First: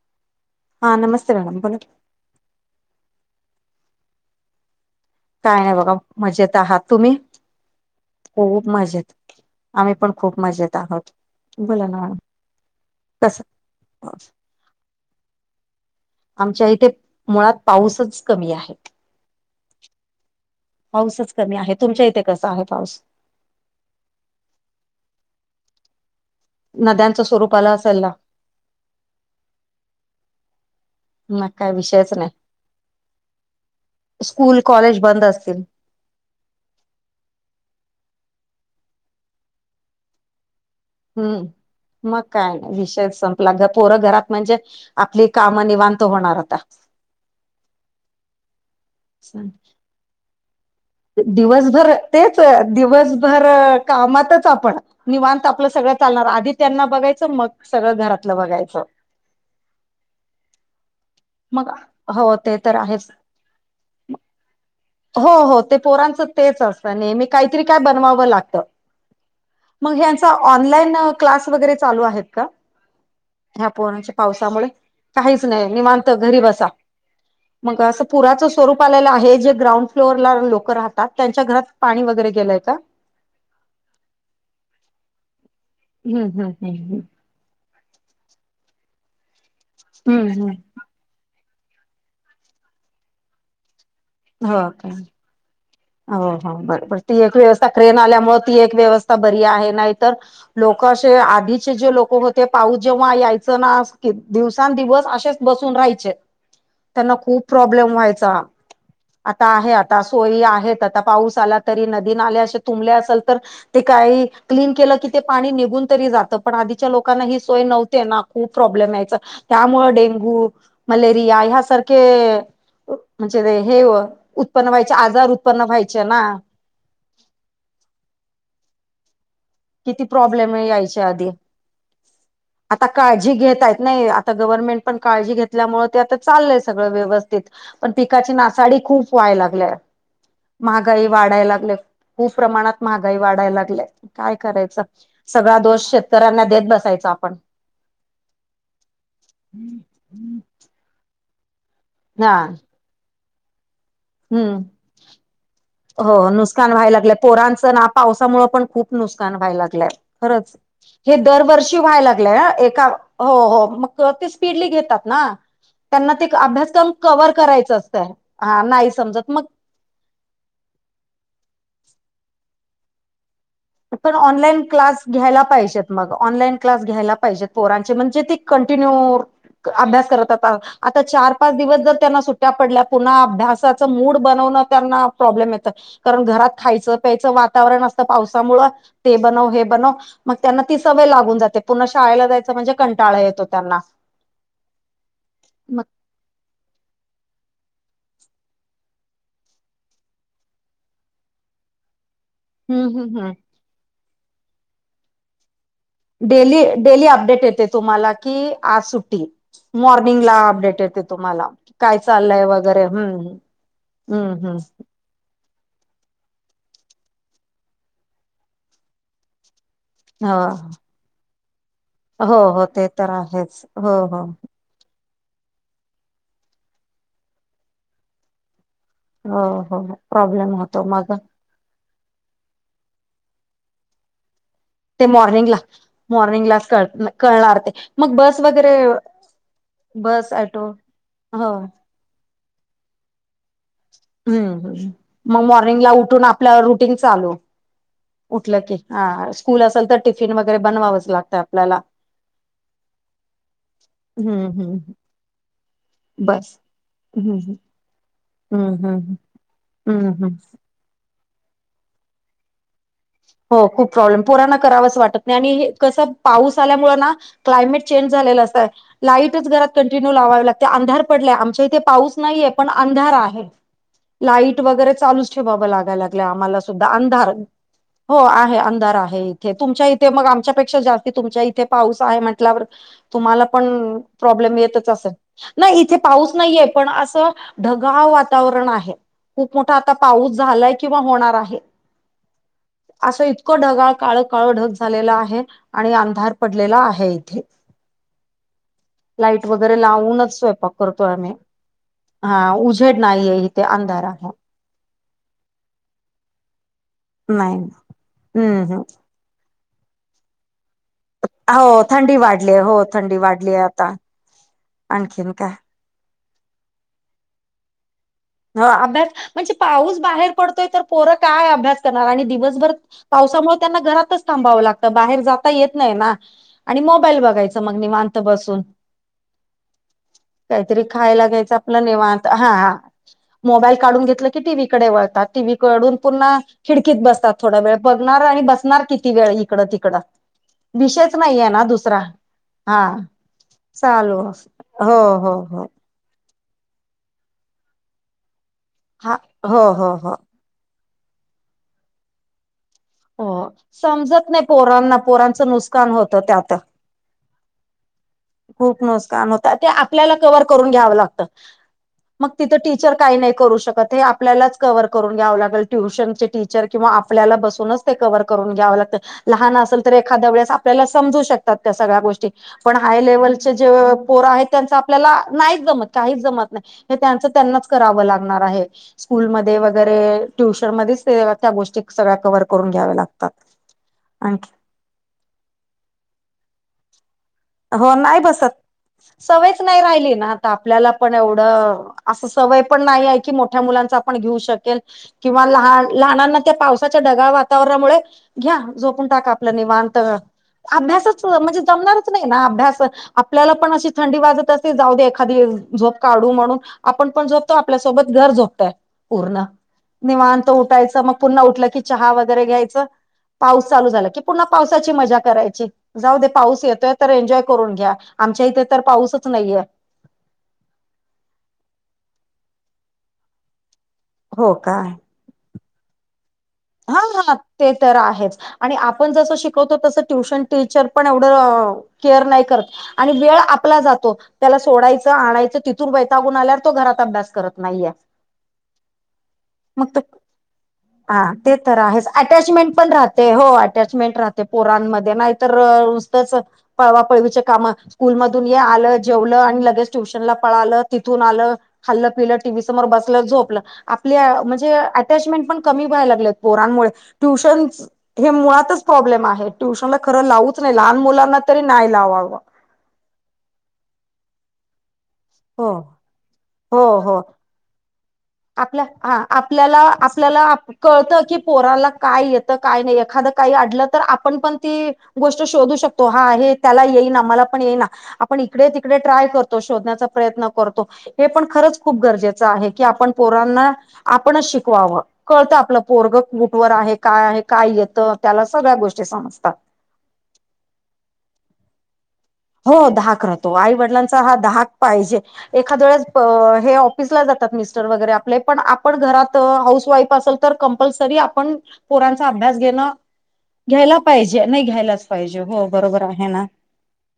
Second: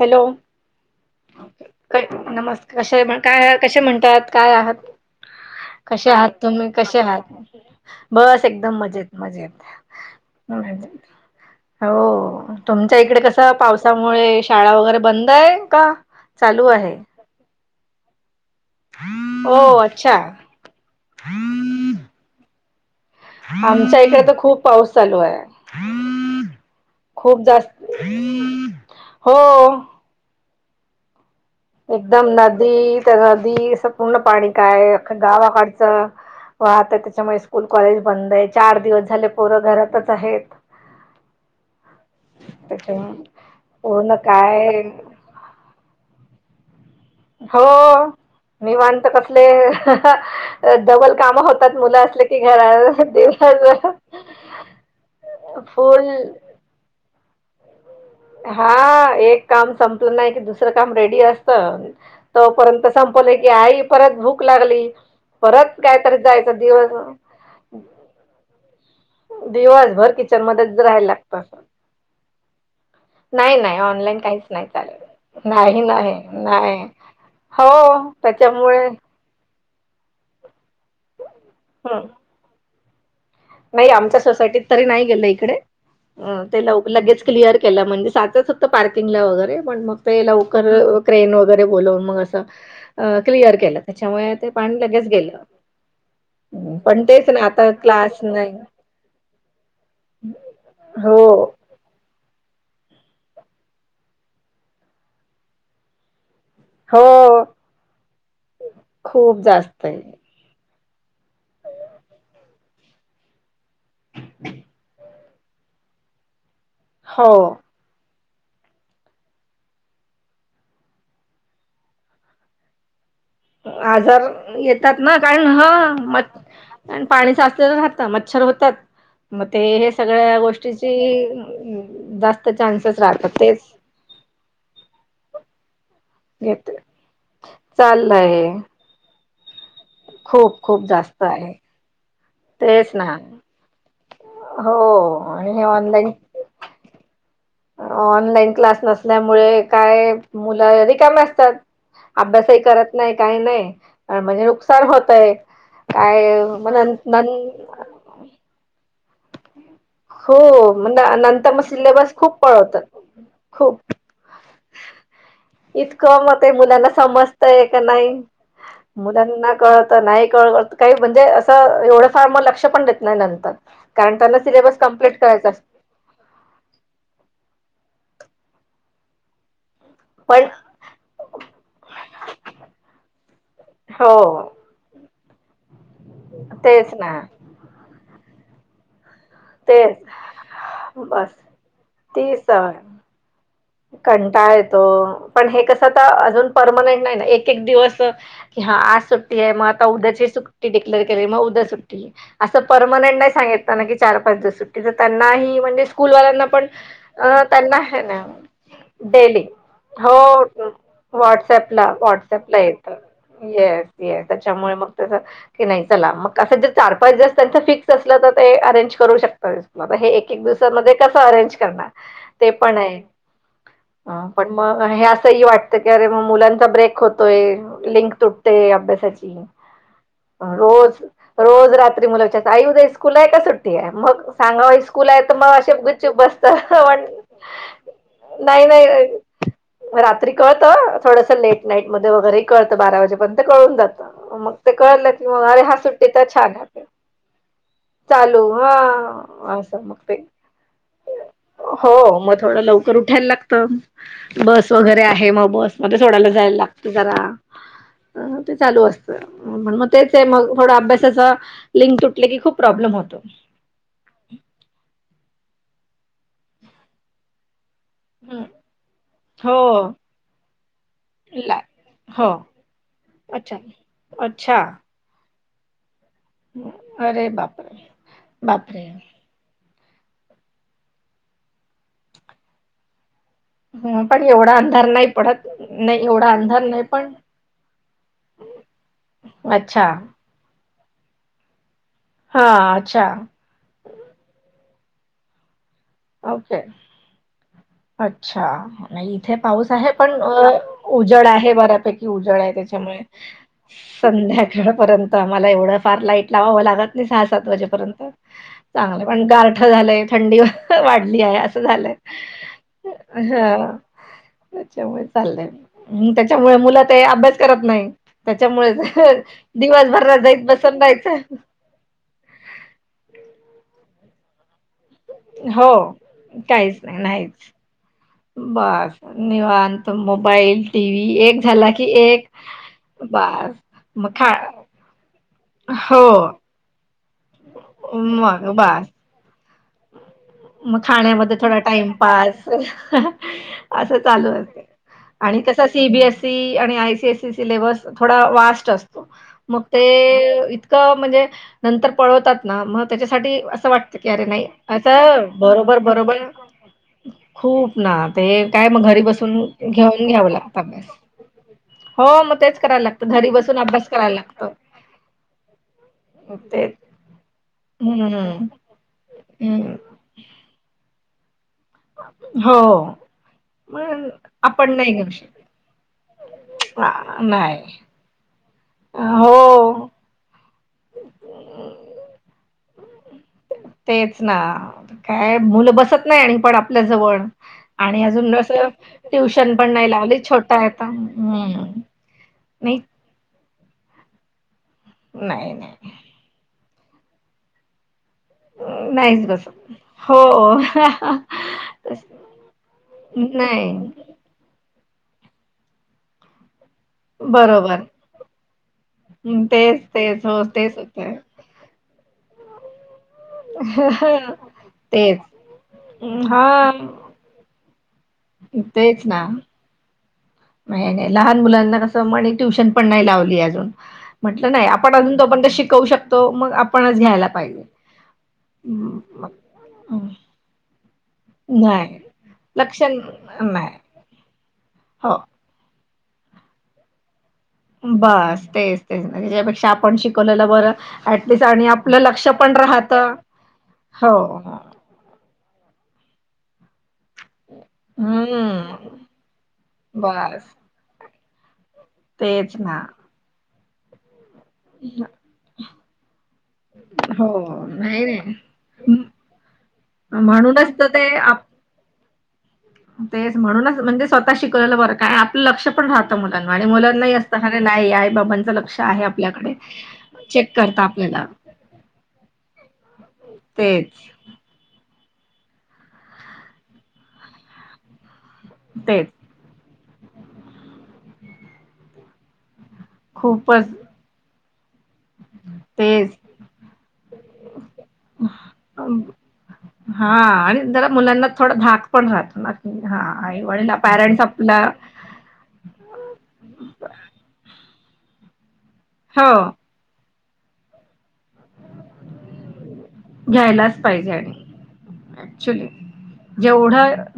Hello. हा नमस्ते madam बोला. काय नमस्कार क काय कसे म्हणतातात काय आहात. काय नाही बघा कसे आहात मजेत तुम्ही कसे आहात. बस एकदम मजेत मजेत आम्ही पण खूप मजेत मेत. आहोत बोला ना मॅडम हो तुमच्या इकडे कसं पावसामुळे मु शाळा वगैरे बंद आहे का चालू आमच्या इथे आहे मुळात पाऊसच कमी आहे हो अच्छा पाऊसच कमी आहे तुमच्या इथे कसा आहे पाऊस आमच्या इकडे तर खूप पाऊस चालू आहे नद्यांचं खूप स्वरूप आलं असेल जास्त ना हो मका एकदम नदी तर नदी अस पूर्ण पाणी स्कूल काय कॉलेज बंद असतील गावाकडचं. व आता त्याच्यामुळे स्कूल कॉलेज बंद आहे चार दिवस झाले पोरं घरातच आहेत हम्म मग काय नाही विषय त्याच्यामुळे संपला पोरं पूर्ण घरात म्हणजे काय आपली काम निवांत होणार आतापर्यंत. हो, निवांत कसले डबल काम होतात दिवसभर मुलं असले की तेच घरा दिवसभर कामातच आपण निवांत आपलं सगळं फुल चालणार आधी त्यांना बघायचं मग सगळं घरात हा एक काम संपलं नाही की दुसरं काम रेडी मग असतं हो ते तर तोपर्यंत आहेच संपले की आई परत भूक लागली परत कायतरी पोरांच जायचं तेच असतं न दिवस मी काहीतरी काय बनवावं लागतं मग दिवसभर हचा किचन मध्येच ऑनलाईन राहायला लागतं क्लास असं. वगैरे चालू आहेत का नाही ह्या नाही पोनाच्या ऑनलाईन काहीच नाही पावसामुळे काहीच चालेल नाही निवांत घरीबसा नाही मग असं हो पुराचं स्वरूप त्याच्यामुळे आलेलं आहे जे ग्राउंड फ्लोअर ला लोक राहतात त्यांच्या घरात पाणी हम्म वगैरे गेलायच नाही आमच्या सोसायटीत तरी नाही गेलं इकडे हम्म हम्म ते ल हम्म लगेच क्लिअर केला म्हणजे साचत फ होक्त पार्किंगला वगैरे पण मग हम्म ते हम्म हम्म लवकर क्रेन वगैरे बोलून मग असं क्लिअर केलं त्याच्यामुळे ते हो पाणी का लगेच हो हो गेलं बरोबर पण ती तेच एक ना व्यवस्था आता क्रेन क्लास आल्यामुळे नाही ती एक व्यवस्था बरी आहे नाही तर लोक असे हो आधीच् जे लोक होते पाऊस जेव्हा यायचं ना क दिवसां दििवस असेच बसून राहायचे हो त्यांना खूप प्रॉब्लेम व्हायचा खूप आता आहे जास्त आ सोय आहे आ पाऊस आलारी नदी तुंब असेल तर ते काही क्लीन के क ते पाणी निघून तरी जात पण आधीच्या लोकना हो ही सोय नव्हते ना खूप प्रॉब्लेम यायच त्यामुळें डेंगू मलेरिया ह्यासारखे. म्हणजे हे व आजार उत्पन येतात व्हायचे ना आजार. कारण उत्पन्न हा व्हायचे मच ना पाणीच असले तर राहत मच्छर होतात. मग ते हे किती सगळ्या प्रॉब्लेम यायच्या आधी गोष्टीची जास्त आता चान्सेस राहतात काळजी तेच. घेतायत नाही आता गव्हर्नमेंट पण काळजी घेतल्यामुळे ते आता चालय घेत सगळं व्यवस्थित पण पिकाची चाललंय नासाडी खूप व्हाय लागलीय खूप खूप महागाई जास्त वाढाय आहे लागले खूप प्रमाणात तेच ना महागाई वाढाय लागली काय हो करायचं आणि सगळा हे दोष ऑनलाईन शेतकऱ्यांना देत बसायच आपण ऑनलाईन क्लास नसल्यामुळे काय मुलं रिकाम असतात हा अभ्यासही करत नाही काही नाही पण म्हणजे हम्म नुकसान होतय हो काय नुकसान मग व्हाय लागय न पोरांचं ना पावसामुळेळ पण खूप नुकसान व्हाय लागय. हो खरंच मग हे नंतर मग दरवर्षी व्हायला सिलेबस खूप लागलंय पळवतात एका हो हो खूप मग ते स्पीडली घेतात. त्यांना इतकं ते मग मुलांना अभ्यासक्रम कवर्ह समजतय करायच का असत नाही हा नाही समजत मग. मुलांना कळत नाही कळत काही म्हणजे असं एवढं फार मग लक्ष पण देत नाही नंतर. कारण त्यांना सिलेबस तास कंप्लीट घ्यायला करायचा असतो पाहिजेत क् घ प कंट्य अ पण आता चार पाच दिवस जर त्यांना सुट्या पडल्या पुन्हा अभ्यासाच मूड हो बनव त्यांना घरात तेच खायचं ना प्यायचं वातावरण असत पावसामुळे ते ब हे बन तेच मग त्यांना ती सवय बस लागून जाते पूर्ण शाळेला जायचं म्हणजे कंटाळा येतो त्यांना कंटाय तो पण हे मग कसं तर अजून परमनंट नाही ना एक एक दिवस कि हा आज सुट्टी आहे मग आता उद्याची सुट्टी डिक्लेअर केली मग उद्या सुट्ट असं हम्म हम्म परमनंट नाही हम्म सांगित ना की चार पाच दिवस सुटी तर त्यांनाही म्हणजे स्कूलवाल्यांना डेली पण डेली अ अपडेट येते त्यांना ह तुम्हाला ना की आज सुट्टी डेली हो मॉर्निंगला अपडेट येते तुम्हाला व्हॉटसअपला काय चाललंय व्हॉट्सअपला वगैरे येत हम्म येस ते हम्म हम्म त्याच्यामुळे मग की नाही चला मग असं जर चार पाच दिस त्यांच फिक्स असलं तर ते अरेंज करू शकत ता हे एक हो एक दिुससामध्येध्ये कसं अरेंज करणार हो हो ते तर आहेच हो ह हो पण मग हे असंही वाटत की अरे म मुलांचा ब्रेक होतोय लिंक तुटते अभ्यास सचिन हो हो प्रॉब्लेम होतो रोज मग रोज रात्री मुलाच्या आई उद्या स्कूल आहे का सुट्टी आहे मग सांगा ते स्कूल आहे तर मग मॉर्निंगला अशेप गुच्चप मॉर्निंगलाच कळ बसतण कळणार ते मग बस नाही वगैरे नाही बस रात्री कळत ऑटो थोडस हो लेट नाईट मध्ये वगैरे कळतं बारा वाजे पण कळून जात हम्म मग ते हम्म कळलं की म मग अरे हा मॉर्निंगला सुट्टी उठून त्या छान आपलं आहे रुटीन चालू चालू उठलं हा की हा स्कूल असं असेल मग तर ते टिफिन वगैरे बनवावंच लागतं आपल्याला हो मग थोडं लवकर कर ठायला लागत हम्म बस हम्म वगैरे आहे मग बस मध्ये सोडायला जायला बस लागत जरा हम्म ते हम्म चालू हम्म असतं मग हम्म तेच आहे हम्म मग थोडं अभ्यासाच लिं तुटले की खप प्रॉब्म होतो हो खूप प्रॉब्लेम पोराना करावां वाटत नाही आणि कसं पाऊस आल्यामुळेळं ना क्लायमेट चेंज झालेला हम्म. अस आहे लाईटच घरात हो कंटिन्यू लावावे लागते अंधार पडल्या ला आमच्या इथे पाऊस हो नाहीये पण अंधार आहे अच्छा अच्छा लाईट वगैरे चालूच ठे बाबा लागायला लागल्या आम्हाला सुद्धा अरे अंधार बापरे हो आहे बापरे अंधार आहे तुमच्या इथे मग आमच्यापेक्षा जास्ती तुमच्या इथे पाऊस आहे म्हटल्यावर तुम्हाला ह पण एवढा प्रॉब्लेम अंधार येत नाही असे पडत नाही इथे एवढा पाऊस अंधार नाहीे नाही पण अस ढगाव वातावरण आहे खूप मोठं अच्छा आता पाऊस झालाय किंवा होणार आहे हा अच्छा असं इतकं ढगाळ काळ काळ ढग झालेला आहे आणि अंधार ओके पडलेला आहे इथे अच्छा नाही इथे लाईट पाऊस वगैरे आहे पण लावूनच स्वयंपाक करतोय उजड आम्ही आहे बऱ्यापैकी उजड हा आहे त्याच्यामुळे उझेड नाहीये इथे अंधार आहे संध्या पर्यंत आम्हाला एवढं फार लाईट लावावं लागत नाही सहा सात वाजेपर्यंत हम्म हम्म चांगलं पण गारठ झालंय थंडीवर वाढली आहे असं हो झालंय थंडी वाढली हो थंडी वाढली आहे आता ह त्याच्यामुळे आणखीन काय चाललंय त्याच्यामुळे मुलं ते अभ्यास करत नाही हो त्याच्यामुळे अभ्यास म्हणजे पाऊस दिवसभरला बाहेर जाईत पडतोय बसून तर पोरं राहायचं काय अभ्यास आणि दिवसभर पावसामुळे त्यांना घरातच थांबावं लागत बाहेर जाता हो येत नाही ना काहीच आणि नाही मोबाईल नाहीच बघायचं मग नि माांतं बसून बस निवांत मोबाईल काहीतरी टीव्ही एक खायलाग्यायचं झाला की आपलं एक नेवत हा बस मोबाईल काढून मग घेतलं खा की टीव्ही कडे वळतात टीव्ही कडून हो पर्ण खिडकीत बसतात थोडा वेळ पघणार आणि मग बसणार किती वेळ इकडं तिकडं म विषयच खाण्यामध्ये नाहीये थोडा ना दुसरा टाईमपास हा असं चालू असते. हो हो आणि कस हो सी बी एस सी आणि I C S C syllabus थोडा वास्ट अस हा हो मग हो हो ते इतकं म्हणजे नंतर पळवतात ना म हो त्याच्यासाठी असं वाटत की अरे समजत नाही अस पोरांना पोरांचं बरोबर नुकसान बरोबर होतं त्यात खूप ना ते काय खूप मग घरी नुसकानं बसून होत ते घेऊन आपल्याला घ्यावं कवर लागतं करून अभ्यास. घ्यावं लागत. हो मग तिथं तेच करायला टीचर लागतं काही घरी नाही करू बसून अभ्यास शकत हे करायला लागतं आपल्यालाच कव्हर करून घ्यावं लागेल ट्युशनचे ते टीचर किंवा आप आपल्याला बसूनच ते कवर हम्म. करून घ्यावं लागत लहान हम्म असल तर एक एखाद्या वेळेस आपल्याला समजू शकतात त्या सगळ्या गोष्टी हो पण आ हाय लेवलचे जे मग पोर आहेत आपण त्यांच नाही घेऊ आपल्याला शकत नाहीच जमत काहीच जमत नाय. हे आ, त्यांच त्यांनाच नाही. करावं लागणार आहे स्कूलमध्ये हो वगैरे ट्युशन मध्येच ते त्या गोष्टी सगळ्या कव्हर करून घ्याव्या लागतात तेच ना आणखी काय मुलं बसत नाही आणि पण आपल्याजवळ हो नाय बसत सवयच पण नाय नाही राहिली लावली ना आता छोटा आहे आपल्याला पण हम्म एवढं असं सवय पण नाही आहे की मोठ मोठ्या मुलांचा आपण घेऊ शकेल किंवा नाही लहान नाही लहानांना त्या पावसाच्या ढगाळ वातावरणामुळे घ्या झोपून नाहीच टाका आपल बसत निवांत हो. अभ्यासच म्हणजे जमणार तस- नाही ना अभ्यास आपल्याला नाही पण अशी थंडी वाजत असेली जाऊ दे एखादी झोप काढू म्हणून आपण पण झोपतो बरोबर आपल्यासोबत घर झोपतय पूर्ण हं तेच तेच हो निवांत तेच उठायचं मग होतंय पुन्हा उठलं की चहा वगैरे घ्यायचं. पाऊस चालू झाला की पुन्हा पावसाची मजा तेच करायची जाऊ हं, दे हा पाऊस येतोय तर एन्जॉय करून घ्या. आमच्या इथे तर तेच ना पाऊसच नाहीये. नाही नाही लहान मुलांना कसं म्हनी ट्यूशन पण नाही लावली अजून म्हटलं हो नाही काय आपण अजून तो पर्यत शिकवू शकतो मग आप हा ते तर आहेच आणि हं, आपण मग जसं शिकवतो तस हं, ट्युशन टीचर पण एवढ नाही केअर नाही करत लक्ष आणि वेळ नाही आपला जातो त्याला सोडायचं हो आणायचं तित तुन वैतागून आल्यावर तो घरात अभ्यास करत नाहीये बास तेच तेच त्याच्यापेक्षा मग आपण तो शिकवलेलं बर हा ऍटलीस्ट ते तर आहे अटॅचमेंट पण राहते हो हो अटॅचमेंट राहते हो पोरांमध्ये नाही तर नुसतंच पळवा पळवीचे काम स्कूल मधून ये आलं हम्म जेवलं आणि लगेच ट्युशनला बस पळालं तिथून आलं खल्लं पिलं तेच टीव्ही ना समोर बसलं झोपलं आपल्या म्हणजे अटॅचमेंट पण कमी व्हायला लागलेत. पोरांमुळे हो ट्यूशन नाही हे मुळातच नाही प्रॉब्लेम आहे. ट्यूशनला खर लावूच नये म्हणूनच तर लहान ते मुलांना आप तरी नाय लावाव. तेच म्हणूनच म्हणजे स्वतः शिकवलं बरं काय आप लक्ष हो पण राहत मुलांवर आणि हो मुलांनाही हो असतं अरे नाही आई बाबांचं लक्ष आपल्या आहे हा आपल्याकडे. आपल्याला आपल्याला चेक करता कळत आपल्याला की पोराला काय येत काय नाही एखाद काही अडलं तेच तर आप आपण पण ती गोष्ट शोधू शकतो हा हे त्याला येई ना मला पण येईल ना आप पण इकडे तिकडे तेच ट्राय करतो शोधण्याचा प्रयत्न करतो हे पण खरंच खूप गरजेचं आहे. की आपण खूपच पोरांना आपणच शिकवावं. कळतं आपलं तेच पोरग कुटवर आहे काय आहे काय येतं त्याला सगळ्या अं, गोष्टी समजतात. हा आणि जरा मुलांना थोडा धाक पण राहतो ना हो की हा धाक राहतो वडील आई वडिलांचा पॅरेंट्स हा आपला धाक पाहिजे. एखाद्या वेळेस प अ हे ऑफिसला जातात मिस्टर वगैरे आपले पण आपण हो घरात हाऊस वाईफ असल तर कंपलसरी आपण पोरांचा अभ्यास घेणं घ्यायलाच घ्यायला आणि पाहिजे नाही घ्यायलाच पाहिजे हो बरोबर आहे ना. पुढ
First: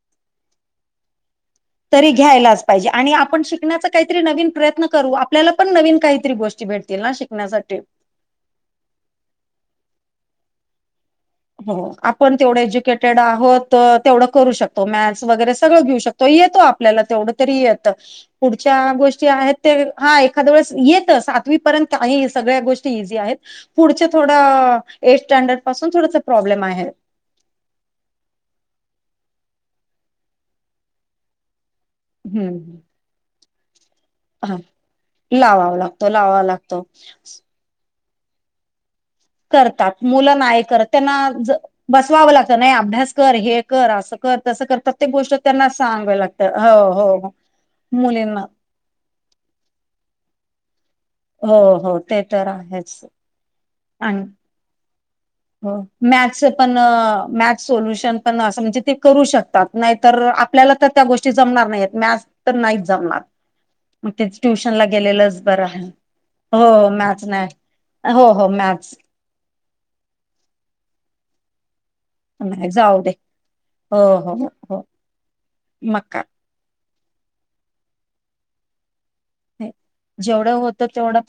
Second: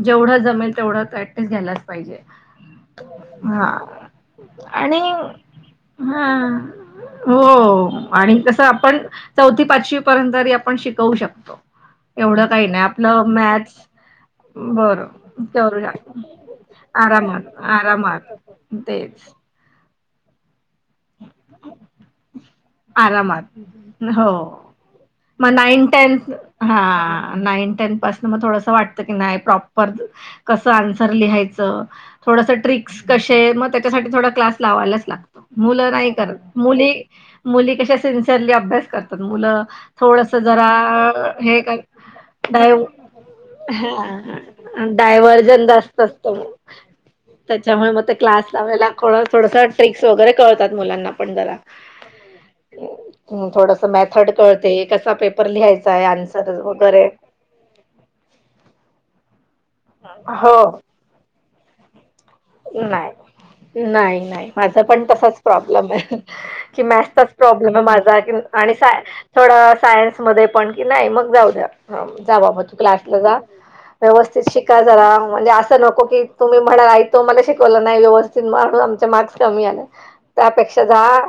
जेवढं जमल तेवढं त ऍटलीस्ट घ्यायालाच तरी घ्यायलाच पाहिजे आणि आपण शिकण्याचा काहीतरी नवीन प्रयत्न आणि करू आपल्याला पण नवीन काहीतरी गोष्टी हां. भेट तील ना हो शिकण्यासाठी आणि कसं आपण चौथी पाचवी पर्यंतरी आपण शिकवू शकतो हो आपण एवढं तेवढं काही नाही एज्युकेटेड आपलं आहोत मॅथ्स तेवढं करू शकतो बरं मॅथ्स वगैरे करू सगळं घेऊ शकतो येतो आपण आपल्याला तेवढ आरामात, तरी येतं आरामात पुढच्या गोष्टी तेच आहेत ते हा एखाद्या वेळेस येत सातवी पर्यंत काही सगळ्या गोष्टी इझी आहेत आरामात. पुढचे थोडं एट स्टॅंडर्ड पासून थोडं हान नाईन टेन मग थोडसं वाटतं की नाही प्रॉपर कसं आंसर लिहायचं थोडंसं हम्म ट्रिक्स कसे मग थोडसं हा क्लास लावायलाच लागतात लावावा मुलं लागतो नाही लावावा करत लागतो मुली मुली कशा सिनसिअरली अभ्यास करतात मुलं करतात थोडस मुलं नाही जरा करत त्यांना ज हे कर बसवावं लागतं नाही डव अभ्यास कर हे कर असं कर तसं कर हा प्रत्येक गोष्ट डायव्हर्जन त्यांना जास्त सांगाव असत मग लागतं हो हो हो, त्याच्यामुळे मग ते मुलींना क्लास लावायला थोडस ट्रिक्स वगैरे कळतात मुलांना पण जरा हो हो ते तरर आहेच हम्म, थोडस आणि मेथड कळते कसा पेपर लिहितो हो मॅथस पण मॅथ सोल्युशन पण असं म्हणजे ते करू शकतात नाहीतर हो आपल्याला तर त्या गोष्टी जमणार नाही मॅथ्स तर नाही जमणार नाही मग नाही तेच नाही माझ ट्युशनला पण तसाच गेलेलंच बरं प्रॉब्लेम आहे की हो मॅथ्स त नाही हो हो मॅथ्स थोडं सायन्स मध्ये पण कि नाही मग जाऊ द्या ह जाव मग नाही तू जाऊ दे क्लासला जा हो हो व्यवस्थित शिका हो जरा म्हणजे असं मग नको की काय तुम्ही म्हणाय तो मला शिकवला नाही व्यवस्थित म्हणून आमच्या मार्क्स कमी आलं जेवढं त्यापेक्षा होतं झा तेवढं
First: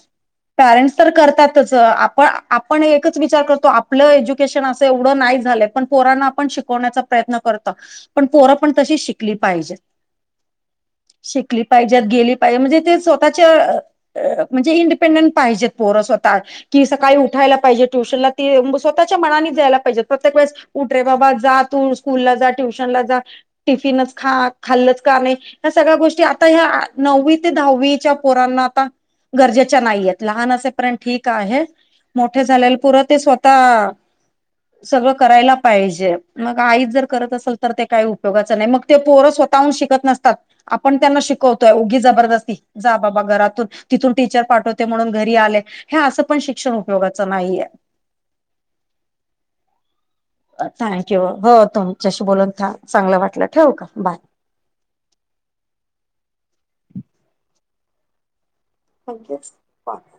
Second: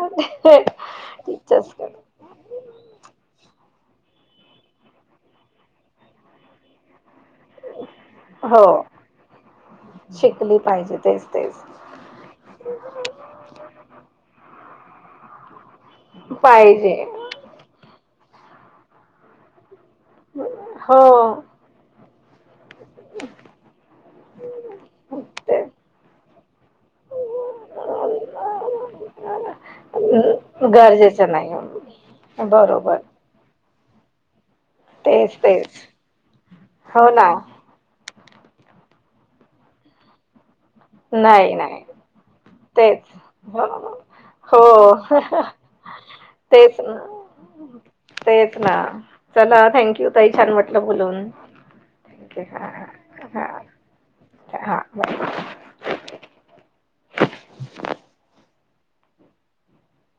टीचर्स पण आपण एकच विचार करतो आपलं एज्युकेशन असं एवढं नाही झालं पण पोरांना आपण शिकवण्याचा प्रयत्न करतो पोरं हो पण तशी शिकली पाहिजेत शिकली पाहिजे तेच शिकली तेच पाहिज गेली पाहिजे म्हणजे ते स्वतःच्या म्हणजे इंडिपेंडंट पाहिजेत पोर स्वतः कि पाहिजे सकाळी उठायला पाहिजे ट्युशनला ते स्वतःच्या मनाने जायला पाहिजे प्रत्येक वेळेस उठ रे हो बाबा जा तू स्कूलला जा ट्युशनला जा टिफिनच खाल्ल का नाही तेच ह सगळ्या गोष्टी आता ह दहावीच्या पोरांना आता गरजेच्या नाहीयेत लहान असेपर्यंत ठीक गरजेचं आहे मोठे नाही झालेले बरोबर पुर ते स्वतः आता सगळं तेच करायला तेच पाहिजे मग आई जर हो ना करत असेल तर ते काही उपयोगाच नाही मग ते पोरं स्वतःहून शिकत नसतात आपण त्यांना नाही शिकवतोय नाही उगी जबरदत जा तेच बाबा घरातून हो तिथून टीचर पाठवते हो. म्हणून घरी आले हे असं पण शिक्षण तेच ना. उपयोगाचं नाहीय तेच ना चला थँक यू छान म्हटलं थँक्यू बोलून हो तुमच्याशी बोलून चांगलं ह वाटलं ठेवू का बाय हा बरोबर थँक्यू बाय.